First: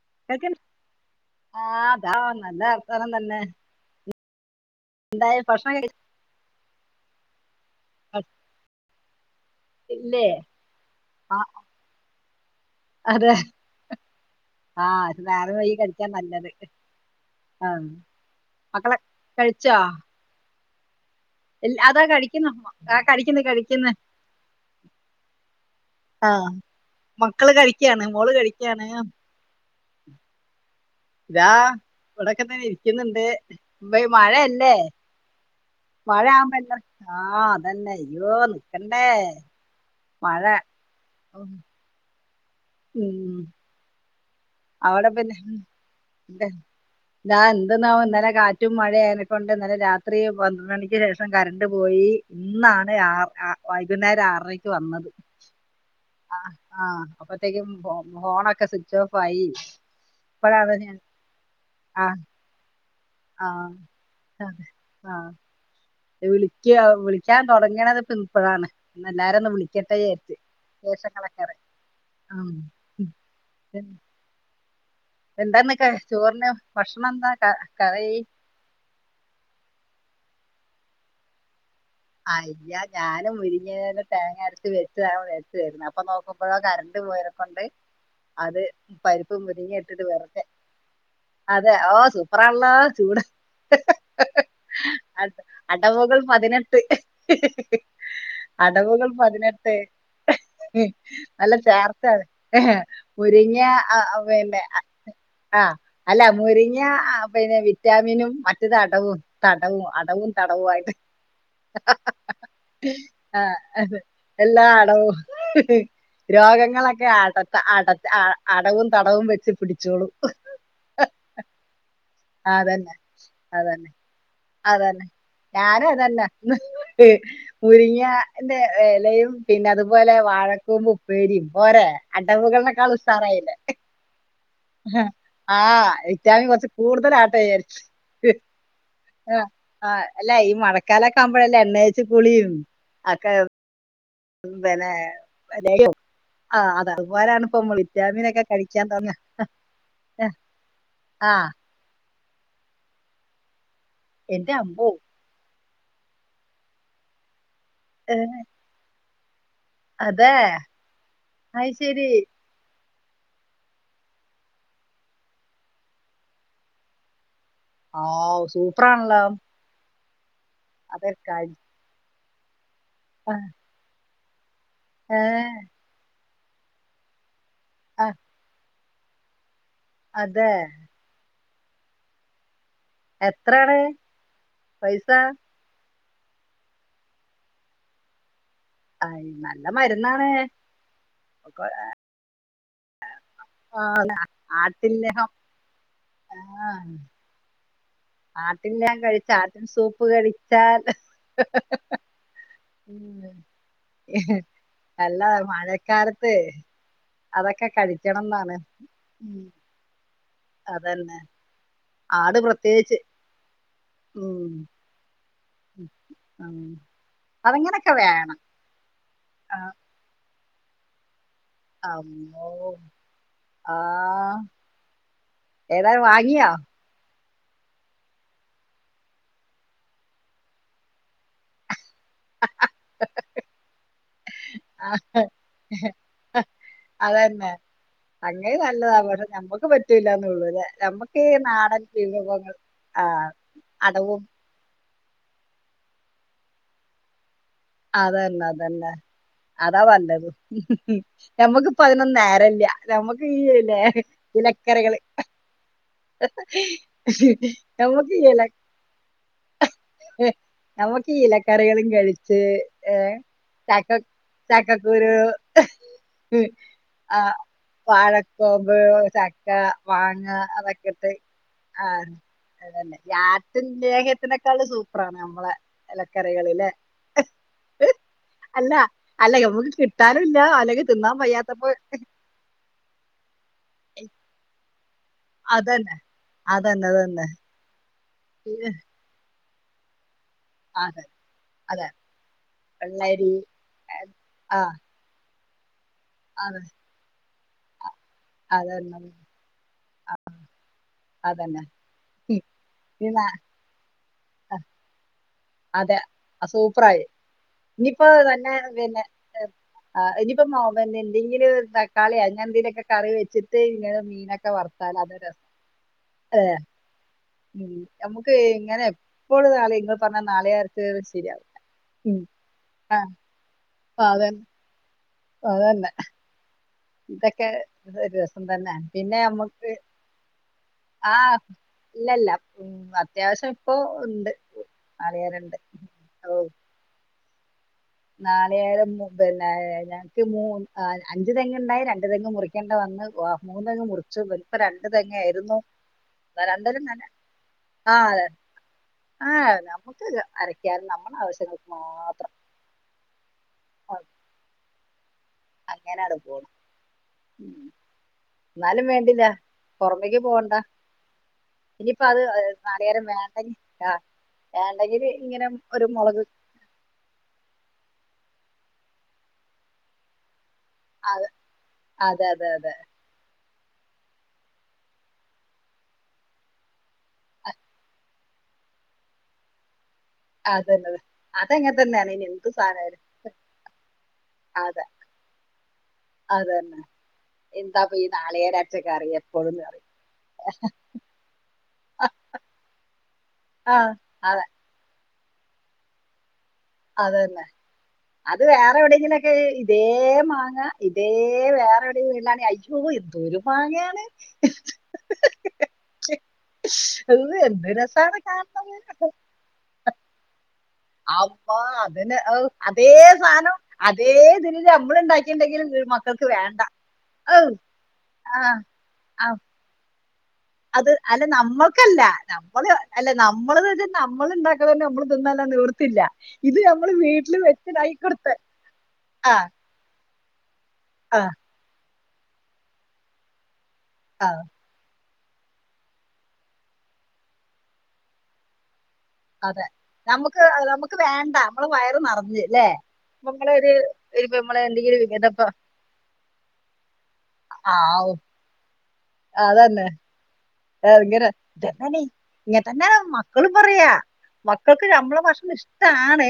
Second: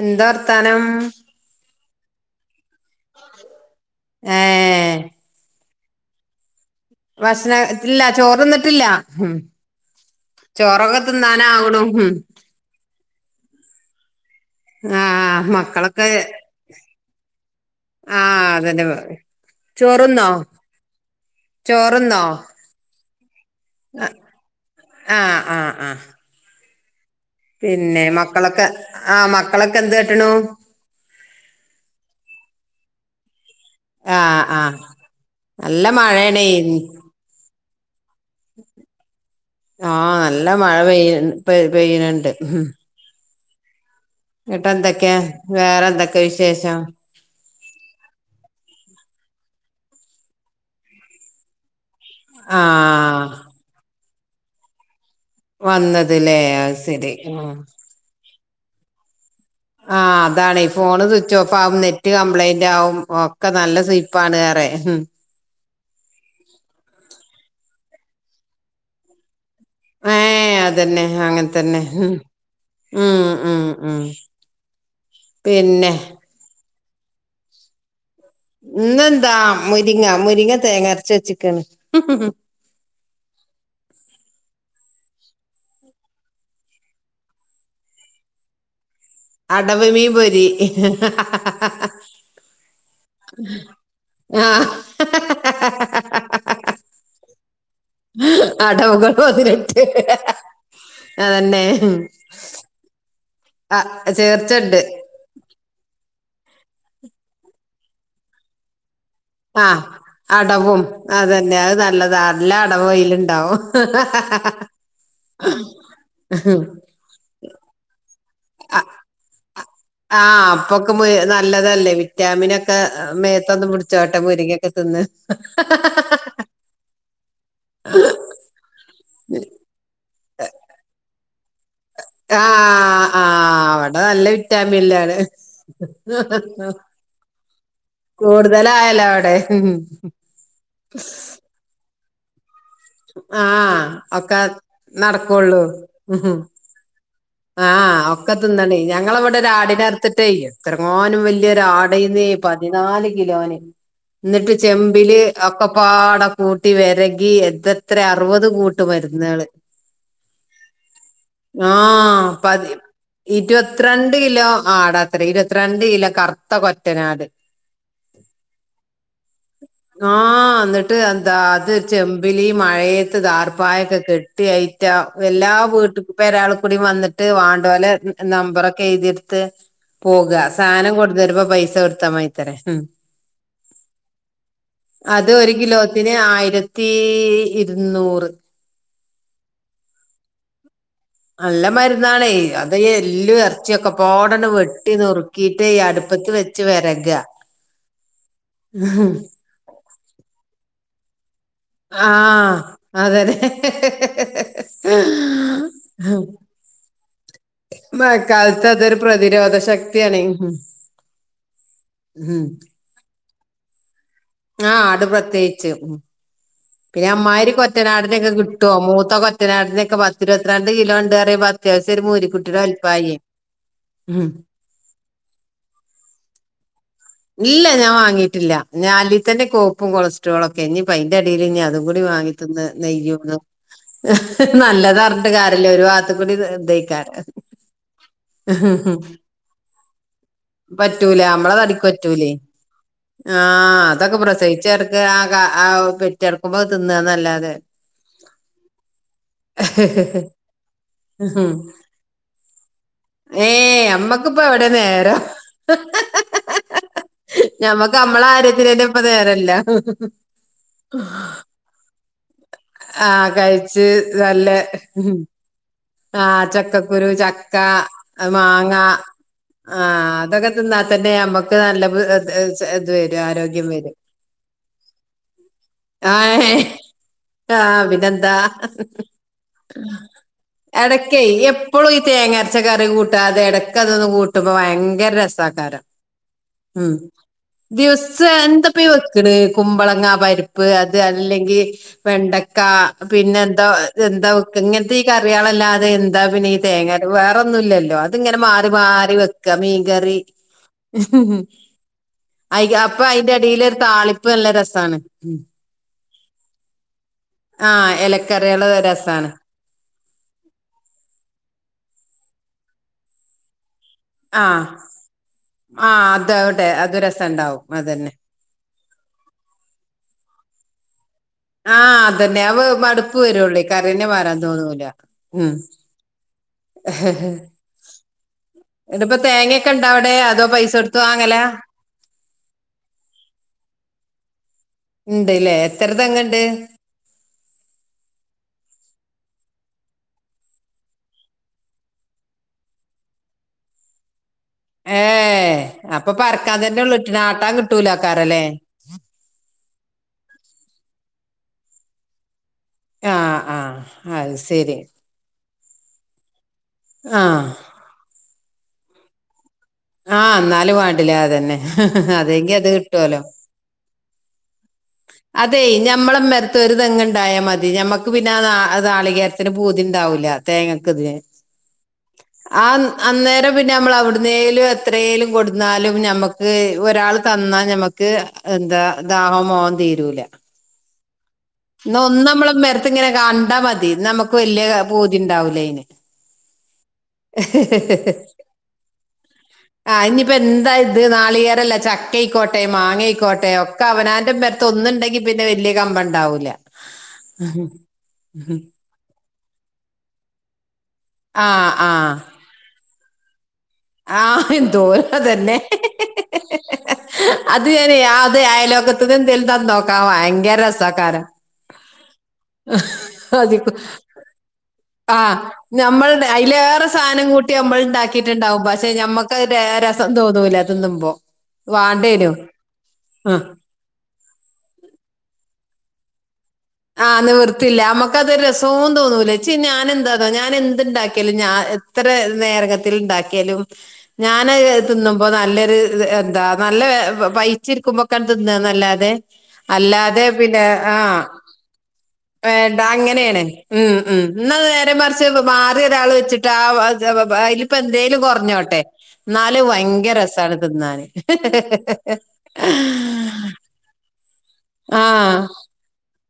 എന്താ കേക്ക വർത്താനം ആഹ് നല്ല അവർത്താനം തന്നെ. ഏ എന്തായി ഭക്ഷണം കഴിച്ച ഭക്ഷണതില്ല ചോറിന്നിട്ടില്ല. ഇല്ലേ ആ ചോറക്കത്ത്ന്നാനാകുണ്‌. അതെ ആ ആഹഅത് വേറെ വയി മക്കളൊക്കെ കഴിക്കാ നല്ലത്. ആ ആ അതന്നെ മക്കളെ പറ- കഴിച്ചാ? ചോറുന്നോ ഇല്ല അതാ ചോറുന്നോ കഴിക്കുന്നു ആ കഴിക്കുന്നു കഴിക്കന്ന്. ആ ആ ആ ആ പിന്നെ മക്കളൊക്കെ ആ മക്കളൊക്കെ എന്ത് ക്കാട്ടണു? ഇതാ ഇവിടെക്കെ തെന്നേ ഇരിക്കുന്നുണ്ട് ഇപ്പൊ ഇ ആ ആ മഴയല്ലേ. നല്ല മഴ മഴയാണേ ആവുമ്പോൾ [unintelligible] ആ അതന്നെ അയ്യോ നക്കണ്ടേ ആ നല്ല മഴ പെയ്യ പെയ പെയ്യുന്നുണ്ട്. ഉം ന്നിട്ട് അവിടെ എന്തൊക്കെ പിന്നെ വേറെ എന്തൊക്കെ വിശേഷം? [unintelligible] എന്തെന്നാവോ ഇന്നലെ കാറ്റും [inaudible] [inaudible] കൊണ്ട് ഇന്നലെ രാത്രി പന്ത്രണ്ട് മണിക്ക് ശേഷം കരണ്ട് പോയി ഇന്നാണ് ആ [unintelligible] വൈകുന്നേരം ആറരക്ക് വന്നത്. [unintelligible] വന്നത്ല്ലെ അത് ആഹ് ശരി. ഹമ് അപ്പത്തേക്കും ഫോ [unintelligible] സ്വിച്ച് ഓഫ് ആയി. ആ അതാണ് ഈ ഇപ്പഴാണ് ഞാൻ ഫോണ് സ്വിച്ച് ഓഫ് ആാവും നെറ്റ് ആഹ് കംപ്ലൈന്റ് ആവും. ഒക്കെ ആഹ് നല്ല സുയിപ്പാണ് ഏറേ. [unintelligible] വിളിക്യോ വിളിക്കാൻ തുടങ്ങിണത് [unintelligible] ഇപ്പോഴാണ് എല്ലാരും ഒന്ന് [unintelligible] ഏ അതന്നെ വിശേഷങ്ങളൊക്കെ അങ്ങനെ അറിയാൻ തന്നെ ഉ ഉം ഉ ഉ എന്താന്ന് [unintelligible] ചോറിന് ഭക്ഷണം എന്താ ക കറി. ഇന്നെന്താ മുരിങ്ങ മുരിങ്ങ തേങ്ങ അരച്ച് വെച്ച്ക്കണ് അല്ല ഞാനും മുരിങ്ങിയ തേങ്ങ അരച്ച് [unintelligible] [unintelligible] അപ്പൊ നോക്കുമ്പ കരണ്ട് പോയേനക്കൊണ്ട് അത് പരിപ്പും മുരിങ്ങ അടവ് ഇട്ടിട്ട് മീൻ വെറ്തെ പൊരി അതെ ഓ സൂപ്പറാണല്ലോ ചൂട് [inaudible] ആ [unintelligible] അടവുകൾ പതിനെട്ട്. ഹ ഹ [unintelligible] അടവുകൾ പതിനെട്ട്. [unintelligible] ഉം അതന്നെ നല്ല [unintelligible] മുരിങ്ങി ആഹ് ആ പിന്നെ ചേർച്ചണ്ട് [unintelligible] ആഹ അല്ല മുരിങ്ങ ആഹ പിന്നെ വിറ്റാമിനും മറ്റത് അടവും. ആഹ് തടവും അടവും തടവും ആയിട്ട് അതന്നെ അത് നല്ലതാ [unintelligible] നല്ല അടവ് അയിലുണ്ടാവും ആഹ എല്ലാ അടവും. ഹ് ഹ് രോഗങ്ങളൊക്കെ [unintelligible] അടവും തടവും വെച്ച് [unintelligible] ആഹ [unintelligible] നല്ലതല്ലേ [inaudible] വിറ്റാമിനൊക്കെ അതന്നെ മേത്തൊന്ന് അതന്നെ മുടിച്ചോട്ടെ മുരിങ്ങയൊക്കെ അതന്നെ തിന്ന് ഹഹഹ മുരിങ്ങാന്റെ ഇലയും പിന്നെ അതുപോലെ വാഴകൂമ്പ് ഉപ്പേരിയും. പോരെ അടവുകൾനേക്കാൾ ആഹ് ഉസാറായിലെ ആഹ് അവിടെ നല്ല ഹ വിറ്റാമിനിലാണ് [inaudible] ആ വിറ്റാമിൻ കൊർച് കൂടുതലാ കൂടുതലായാൽ ആ് ആ അല്ല ഈ മഴക്കാലൊക്കമ്പഴല്ലേ എണ്ണേച് കുളീം ആഹ് ഒക്കെ നടക്കൊള്ളൂ മ്മ്ഹ് ആ അത് അതുപോലാണ് ഇപ്പൊ നമ്മള് ആഹ് വിറ്റാമിൻ ഒക്കെ കഴിക്കാൻ തിന്നണെയ് തുടങ്ങ ഞങ്ങളവിടെരാടിനറുത്തിട്ടേയ് എത്രങ്ങാനും ആ വല്യരാട് [unintelligible] പതിനാല് കിലോന് എന്റെ ന്നട്ട് അമ്പോ ചെമ്പില് ഒക്ക ഒക്കപ്പാട കൂട്ടി വെരകി എത്തത്രെ അർവത് കൂട്ട് മര്ന്നാള് അതെ അയ്ശരി [unintelligible] ഇര്‌വത്രണ്ട് കിലോ ആടതരേ ഇര്‌വത്രണ്ട് കിലോ കർത്ത കൊറ്റനാട് ആഉ സൂപ്രണല്ലോ ആഹ് ന്നട്ട് എന്താ അത് ചെമ്പിലീ മയേത്ത് ആ, ദാർപ്പായൊക്ക കെട്ടി യയി റ്റ ഏ എല്ലാ വീട്ട് പേരാൾക്കുടിം വന്നട്ട് വാണ്ടോലെ ആ നമ്പറൊ എയ്തിട്ത്ത് പോക അതെ സാനം കൊട്ന്നെരുമ്പോ പൈസൊട്ത്താമയ്ത്തരെ എത്രെണ് പൈസ പിനെ ആയിരത്തീ ഇര്ന്നൂറ് അ നല്ല മര്ന്നാണ് നല്ല മരുന്നാണേയ് അതയെ എല്ലു ആ എർച്യോക്കപാടണ് വെട്ടി ആട്ടിൻലേഹം നുർക്കീട്ടേയ് അട്പ്പത്ത് വെച്ച് വെരക ആട്ടിൻലേം കഴിച്ചാട്ടിൻ സൂപ്പ് കഴിച്ചാൽ ഹ ഹ് ഹ ഹം ആഹ് അതന്നെ ഹ ഹ ഹ ഹ ഹ അല്ല ഹ ഹ് ഹം മഴക്കാലത്ത് അതൊക്കെ കഴിക്കണം എന്നാണ് മയക്കാൽത്തതൊരു പ്രതിരോധ ശക്തിയണേയ് അതന്നെ ആട് പ്രത്യേച്ച് ആഹ് ആട് പ്രത്യേച്ച് ഉം പിന്നെ അമ്മായിരി അതങ്ങനൊക്കെ വേ കൊറ്റനാടിനൊക്കെ കിട്ട്വോ മൂത്തകൊറ്റനാടിനൊക്കെ പത്തിരത്രണ്ട് കിലോണ്ട് പത്യാവസ്യൊരു അമ്മോ മൂരിക്കുട്ടിടെ വാൽപ്പായെയ് ഹും ഏതാലും വാങ്യോ ഇല്ല ഞാവാങ്ങിട്ടില്ല ഞാ അല്ലെതന്നെ കോയ്പ്പും കൊളസ്ട്രോളൊക്കെ ഞ്ഞിപ്പയ്ന്റെടീല് പ്പം അതും കൂടി വാങ്ങിതിന്ന് നെയ്യൂതും ങ് ഹ ആ നല്ലതർഞ്ട്ട് കാരല്ല ഒരു വാത്ത്ക്കുടി ഇതേയ്ക്കാരം സംഗയി നല്ലതാ വടേ ഞമ്മക്ക് പറ്റൂലെന്നുള്ളൂ അല്ലെ പറ്റൂല ഞമ്മക്ക് അമ്മള നാടൻ തടിക്ക് പറ്റൂലേയ് വിഭവങ്ങൾ ആ ആഹ് അതൊക്കെ അടവും പ്രസവിച്ചടക്കണ ആ കാ ആ പെറ്റടക്കുമ്പോ തിന്നാനല്ലാതെ അതന്നതന്നെ അതാ പഞ്ഞത് ഞമ്മക്കിപ്പയ്നൊന്നും നേരല്ല്യ നമ്മക്ക് ഈ ല്ലേ പ്പ എവടെ നേര ഹ് ഹ ഹഹഹഹഹഹ നമുക്ക് ഈ ഇല ഞമ്മക്കമ്മളാര്യത്തിനന്നെപ്പ നേരല്ല ഞമ്മക്കീ ഇലക്കറിയാളും കയ്- ഹ് എ ആഹ് കഴിച്ച് ചാക്കക് നല്ല ചക്കക്കുരു ഹ് മം ആഹ് ചക്കക്കുരു ആഹ് ചക്ക മാങ്ങ വായക്കോമ്പ് ചക്ക ആഹ് മാങ്ങ അതൊക്കെ തിന്നാ തന്നെ അതൊക്കത്തെ നമ്മക്ക് ആ നല്ല ഇത് അതന്നെ ഈ വരും ആട്ടിൻ ആരോഗ്യം വരും ലേഹത്തിനെക്കൾ സൂപ്രാണ് നമ്മള എലക്കറികള് ആഹ് ലെ ആഹ് പിനെന്താ മ്മക്ക് കിട്ടാനുല്ല അല്ലെങ്കി തിന്നാൻ എടക്കെയ് വയ്യാത്തപ്പോ എപ്പോളു ഈ തേങ്ങരച്ച കറി കൂട്ടാതെ എടക്കതൊന്ന് കൂട്ടുമ്പയങ്കര ഗ്രസകാരം അതന്നെ അതന്നെ ഹം അതന്നെ ദിവാസോ സന്തപീ വെക്കണ് കുമ്പളങ്ങാ പരി പ്പ് അത് അതെ അല്ലെങ്കീ അതെ വെണ്ടക്കാ വെള്ളരി പിന്നെ ന്താ ന്താ വെക്കാ ആഹ് ങ്ങൻത്തെ ഈ കറി ല്ലാതെ എന്താ പിന്നെ യെ അതെ തേങ്ങ വേറൊന്നും ഇല്ലാല്ലോ അങ്ങനെ മാറി അതന്നെ മാറി വെക്ക്യാ മീ കറി അതന്നെ അയാ അപ്പം ഇന്ന് ആയിൻ്റെ എടെല് താളി പ്പ് നല്ലാ രെസാണ് അതെ ആ സൂപ്പറായി ആ ഇനി ഇപ്പോ തന്നെ ഇലക്കറികള് പിന്നെ രസാണ് ആാ ഇനി ഇപ്പോ [unintelligible] ഇനി പ്പം എന്തെങ്കിലും ഒര് തക്കാളി അങ്ങനെ എന്തേലിലൊക്കെ കറി വെച്ചിട്ട് ഇങ്ങനെ ആ മീനൊക്കെ വറ്ത്താൽ അത് രെസാ ആ യെ അതാവട്ടെ അത് രസണ്ടാവും ഉം അതന്നെ നമ്മക്ക് ഇങ്ങനെ എപ്പോളും [unintelligible] നിങ്ങള് പറഞ്ഞാ ആാ അത് തന്നെ അവ് ആ, മട്പ്പ് വെരുംളേ കറി തന്നെ പാ രാൻ തോന്നൂല്ലാ അതേ തന്നെ ഇതൊക്കെ ഒര് രെ സം തന്നെ എന്നിട്ടിപ്പ പിന്നെ തേങ്ങയൊക്കെ നമ്മക്ക് ഇണ്ട അവിടെ അതോ പൈസ കൊടുത്ത് ആാ വാങ്ങല ഇല്ല ഇല്ല ഉം അത്യാവിശ്യം പ്പം ഉണ്ട് ഉണ്ട് അല്ലേ നാളികേരണ്ട് എത്ര തെങ്ങേണ്ട് നാളികേരം പിന്നെഞ ങ്ങൾക് മൂ അഞ്ച് തെങ്ങ് ഒണ്ടായി രണ്ട് തെങ്ങ് മുറിക്കേണ്ട് വന്ന് മൂന്ന് തെങ്ങ് മുറിച് - ഇപ്പൊ രണ്ട് ഏഹ് തെങ്ങായിര്ന്നു അപ്പൊ പറക്കാൻ തന്നെ ഉള്ളൂ [unintelligible] ഇട്ടണ ആട്ടാൻ ആാ അതെ കിട്ടൂലാക്കാറല്ലേ ആാ നമ്മക്ക് അരക്കാനും നമ്മടെ ആവശ്യങ്ങൾക്ക് മാത്രം ആാ ആാ അത് സേരി അങ്ങനാട് [unintelligible] ആാ എന്നാലും വേണ്ടില്ലാ പോറമേക്ക് ആഹ് പോവണ്ട എന്നാലും വേണ്ടില്ല അതന്നെ ഇനി ഇപ്പം അത് അതെങ്കി നാളികേരം കിട്ടുവല്ലോ [unintelligible] ആാ അതെ ഞമ്മളെ മെത്ത് ഒര് തെങ്ങ് ഒണ്ടായാ മതി ഞമ്മ പിന്നെ ആാ നാളികേരത്തിന് പൂതി ഇണ്ടാവൂല്ല തേങ്ങാക്ക് അല്ലാ അത് അതെ അതെ ആാ അതെ അന്നേരം പിന്നെ നമ്മള് അവട്ന്നേല് എത്രേലും കൊട്ന്നാലും ഞമ്മക്ക് ഒരാള് തന്നാ ഞമ്മക്ക് എന്താ ഇതാണോ [unintelligible] അത് തന്നെ അത് ന്നോ ഒന്ന് നമ്മള് മെരത്ത് ഇങ്ങനെ കണ്ടാ മതി നമ്മക്ക് വല്ല്യാ അതെ പൂതി ഇണ്ടാവൂല്ലേ അതന്നെ എന്താ ഇപ്പം ഈ നാളികേരം അരച്ച കറിയ എപ്പോഴും [unintelligible] ആ ഇനി ഇപ്പോ എന്താ ഇത് നാളികേരല്ലാ ചക്കയിക്കോട്ടെ മാങ്ങയിക്കോട്ടെ ആ ഒക്കെ അവനാന്റെ അതെ പെരത്ത് ഒന്ന് ഒണ്ടാങ്കി പിന്നെ വല്ല്യ കമ്പം ഇണ്ടാവൂല്ല്യാ അതന്നെ അത് വേറെ എവിടെയെങ്കിലുക്കെ ഈ ഇതേ മാങ്ങാ ഇതേ ആ വേറെ എവടെയും ഇല്ല ഇയ്യോ എന്തോരും ആാ എന്തോര് അത് തന്നെ അത് എന്ത് അനെ രസാണ് ആത് കാണാൻ അയലോക്കത്ത എന്തേലും തന്ന് നോക്കാം ഭയങ്കര രെ [unintelligible] [unintelligible] ഔ അതേ സാധനം അതിപ്പോ അതേ ഇദില് നമ്മള് ഒണ്ടാക്കിണ്ടെങ്കിലും ന്ത്‌ മക്കക്ക് വേണ്ടാ സാനം കൂട്ടി നമ്മള് ഇണ്ടാക്കിയിട്ട് ഇണ്ടാവും പശെ ആ, ഞമ്മക്ക് അത് [unintelligible] അത് തിന്നുമ്പോ അല്ല നമ്മാക്കല്ലാ വാണ്ടേനു നമ്മള് അല്ല ആ നമ്മള് ഇത് നമ്മ നമ്മള ഇണ്ടാക്ക്ന്നത് നമ്മള് തിന്നാല്ല നിവർത്തില്ലാ ആാ നിവർത്തില്ല ഞമ്മക്ക് അത് രെസോം ആ തോന്നൂല്ലാ ച്ച് ഞാന് എന്താ ആ ഞാൻ എന്ത് ആ ഇണ്ടാക്കിയാലും ഞാ നേരകത്തിൽ ഇണ്ടാക്കിയാലും ആ ഞാനാ എ ഇതൊന്നും ഇപ്പോ നല്ലൊരു ഇത് എന്താ നല്ല [unintelligible] നല്ലാ അതെ അതെ അല്ലാതെ നമുക്ക് പിന്നെ നമുക്ക് ആാ വേണ്ട നമ്മളെ വയറ് നിറഞ്ഞ് അല്ലേ വേണ്ടാ അങ്ങനെയാണ് നമ്മളൊരു ഉം ഉം ഒരു ഇന്നാ നമ്മളെ നേരെ എന്തെങ്കിലും മറിച്ച് വിധ മാറി ഒരാള് വെച്ചിട്ട് ആ അത് ആ ഇപ്പാ അയില് ഇപ്പം ആവും എന്തേലും കൊറഞ്ഞാട്ടെ എന്നല് അതന്നെ ഭയങ്കര രെസാണ് ന്നാല്ല് ഭയങ്കര ഇതന്നെ മക്കക്ക് ഞമ്മടെ ഭക്ഷണം ഇഷ്ടാണ്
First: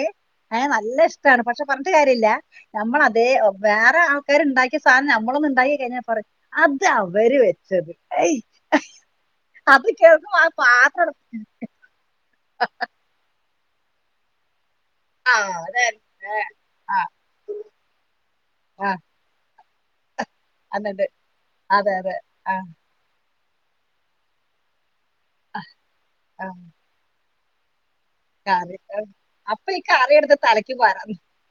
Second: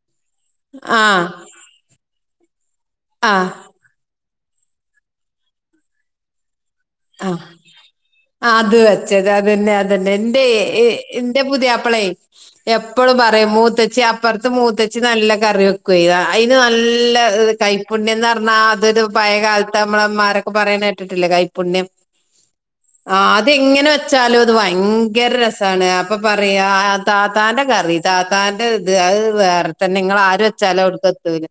യെ നല്ല ആഹ്. ഇഷ്ടാണ് പശെ പറഞ്ഞിട്ട് കാര്യയില്ല നമ്മള് അതെ ഓ ആഹ്. വേറെ ആള്ക്കാര് ഇണ്ടാക്കിയ സാധനം നമ്മളൊന്ന് ഇണ്ടാക്കി കഴിഞ്ഞാ പറ അത് ആഹ്. അവര് ആഹ് വെച്ചത് അയ് അത് ഹ വെച്ചത് അതന്നെ അതന്നെ എന്റെ എടുത്ത് എന്റെ പുതിയപ്പളേ എപ്പളും പറയും മൂത്തച്ചി അപ്പുറത്ത് മൂത്ത ജ് നല്ല ആ കറി അതെ വെക്ക [unintelligible] അയിന് ആ നല്ല കൈപ്പുണ്ന്ന് പറഞ്ഞാൽ ആ അതൊരു പഴയാക്കാല നമ്മളമ്മമാരൊക്കെ പറയിണ എന്നിട്ട് കേട്ടിട്ടില്ലേ കൈ അതെ അതെ അ ആ അതെങ്ങനെ വെച്ചാലും അത് ഭയങ്കര രസാണ് അപ്പൊ പറയാ ആ താത്താന്റെ കറി താത്താന്റെ കറി ഇത് ആ. അത് അപ്പൊ വേറെ ഈ തന്നെ കറി ങ്ങൾ എടുത്ത് ആരു തലയ്ക്ക് വെച്ചാലോ അവിടുക്ക് പരന്നു എത്തൂല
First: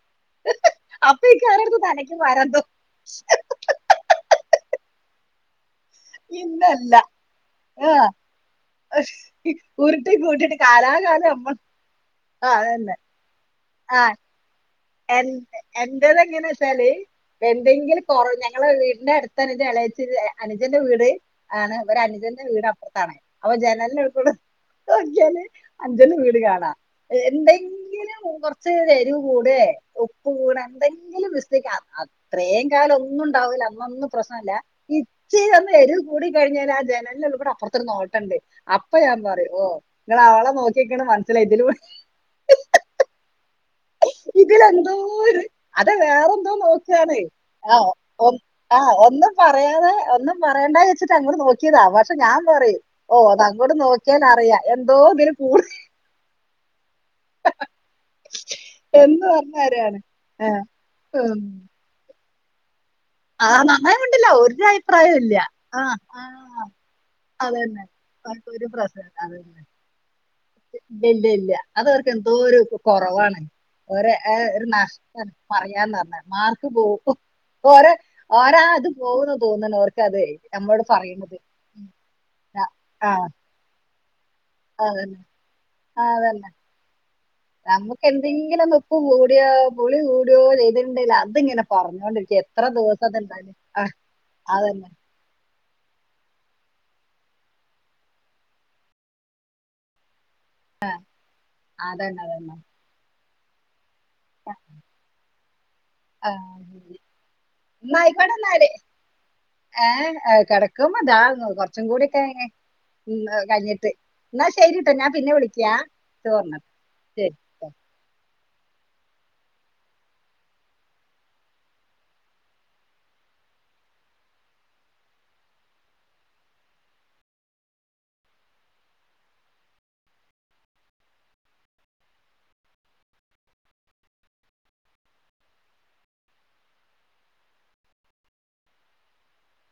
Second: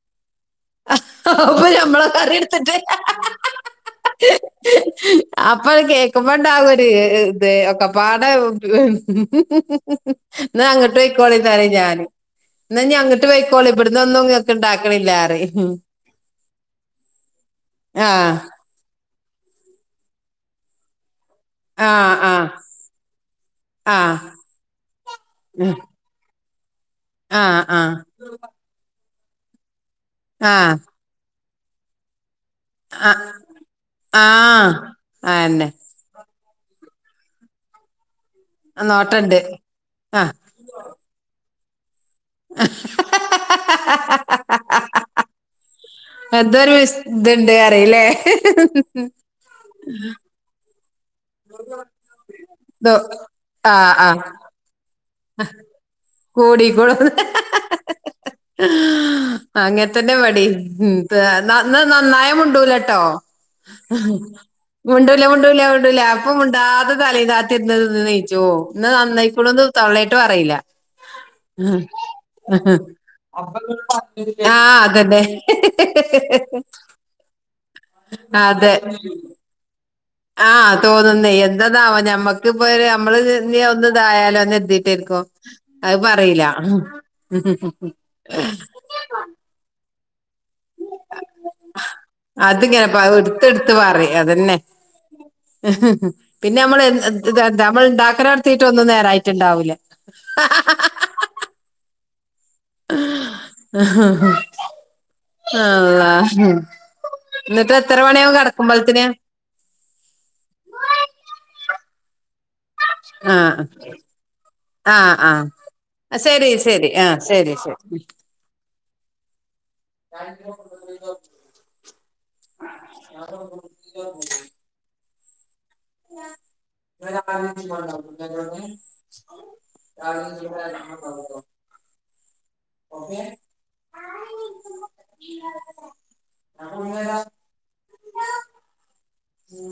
ഈ കറി അപ്പൊ എടുത്ത് മ്മള തലയ്ക്ക് കറി പരന്നു എടുത്തിട്ടേ അപ്പ് അപ്പൊ കേൾക്കുമ്പോണ്ടാകും ഒരു ഇന്നല്ല ഇത് ആ ഒക്കെപ്പാടെ ഉരുട്ടി കൂട്ടിട്ട് എന്ന അങ്ങട്ട് കാലാകാലം പൊയ്ക്കോളിന്നെ നമ്മൾ പറയും ഞാന് ആ അതന്നെ ന്നാഞങ്ങട്ട് പൊയ്ക്കോളി ഇവിടന്ന് ആ ഒന്നുംണ്ടാക്ക എ എന്തന്ന്എങ്ങാ വെച്ചാല് എന്തെങ്കിലും ആ കൊറവ ഞങ്ങള് വീ എന്റെ അടുത്ത് അനിജളച്ച അനുജന്റെ വീട് [inaudible] ആണ് ആ ഒരു ആ അനുജന്റെ വീട്പ്പറത്താണ് അപ്പൊ ആ ജനലനാത്തൂടെ നോക്കിയാല് ഉം. അഞ്ജന് വീട് കാണ ആ ആ എന്തെങ്കിലും കുറച്ച് എരിവ് കൂടെ ഉപ്പ് ആ കൂട എന്തെങ്കിലും അത്രേയും കാലം ഒന്നും ആ ഉണ്ടാവൂല്ല അന്നൊന്നും പ്രശ്നമല്ല ആഹ് ഇച്ചിരി അയെന്നെ ഒന്ന് എരിവ കൂടി കഴിഞ്ഞാൽ ആ ജനലുള്ളികൂടെ അപ്പറത്ത് നോട്ടണ്ടണ്ട് അപ്പ ഞാൻ നോട്ടണ്ട് പറയും ഓ ങ്ങള് ആഹ് അവളെ നോക്കിക്കണേ മനസ്സിലായിതിലു [unintelligible] ഇതില എന്തോരു അത വേറെന്തോ അതൊരു നോക്കാണ് ഇത്ണ്ട് ആ അറിയില്ലേ ഓ ആ ഒന്നും പറയാതെ ഒന്നും പറയേണ്ട വെച്ചി അങ്ങോട് നോക്കിയതാ പക്ഷെ ഞാൻ പറയും ദോ ഓ അത അങ്ങോട്ട് ആഹ് നോക്കിയാ ആഹ് അറിയാം എന്തോ പോ- കോടി കൊ എന്ന് പറഞ്ഞ ആരാണ് അങ്ങനെത്തന്നെ ആ, ഇവടിം ഉം. നന്ന് നന്നായ മുണ്ടൂല ട്ടോ ആ നന്നായി കണ്ടില്ല ഒരു അഭിപ്രായം മുണ്ടൂല ഇല്ല മുണ്ടൂല ആ മുണ്ടൂല ആ അപ്പ മുണ്ടാത തല അതന്നെ താത്തിരുന്നന്ന് തിന്നീച്ചുവോ അവർക്ക് ഓ ഒരു ഇന്ന് പ്രശ്നം അതന്നെ നന്നായിക്കൊളന്ന് തോള്ളായിട്ട് പറയില്ല ഇല്ല ഇല്ല അതവർക്ക് എന്തോ ഒരു കുറവാണ് ഒരു ആഹ് നഷ്ട അതന്നെ പറയാ മാർക്ക് പോ ഓ ഓരാ ഇത് പോകന്ന തോന്ന ർക്ക് ആ തോന്നുന്നേ എന്തന്നാ താവാ ഞമ്മക്ക്പ്പോ ആ നമ്മള് ഒന്ന ഇതായാലോ എന്ന് ആ കരുതിട്ടായിരിക്കോ അത് പറയില അതന്നെ നമുക്ക് അത് ഇങ്ങനെ പറഞ്ഞോണ്ടിരിക്ക എത്ര അതിങ്ങനെ പ ദിവസം അത്ണ്ടാല എടുത്തെടുത്ത് അ പറയും അതന്നെ പിന്നെ നമ്മൾ നമ്മൾ ഉണ്ടാക്കൽ തൊടത്തിയിട്ട് ഒന്നും നേരായിട്ടുണ്ടാവൂല ആ അതന്നെ അതന്നെ ആ ആ ഹ ഹ ആ, ഇന്നിട്ട് എത്ര മണിയകും കിടക്കുമ്പോൾ തിന്ന് ഏ കിടക്കുമ്പോ ഇതാന്നു കൊറച്ചും കൂടിക്കെ കെ ഉ ആഹ് കഴിഞ്ഞിട്ട് എന്നാ ശരിട്ടോ ഞാൻ ആഹ് പിന്നെ ആഹ് വിളിക്കയാ ശരി ശരി ആഹ ശരി ശരി [unintelligible] ഓക്കെ [unintelligible] ഉം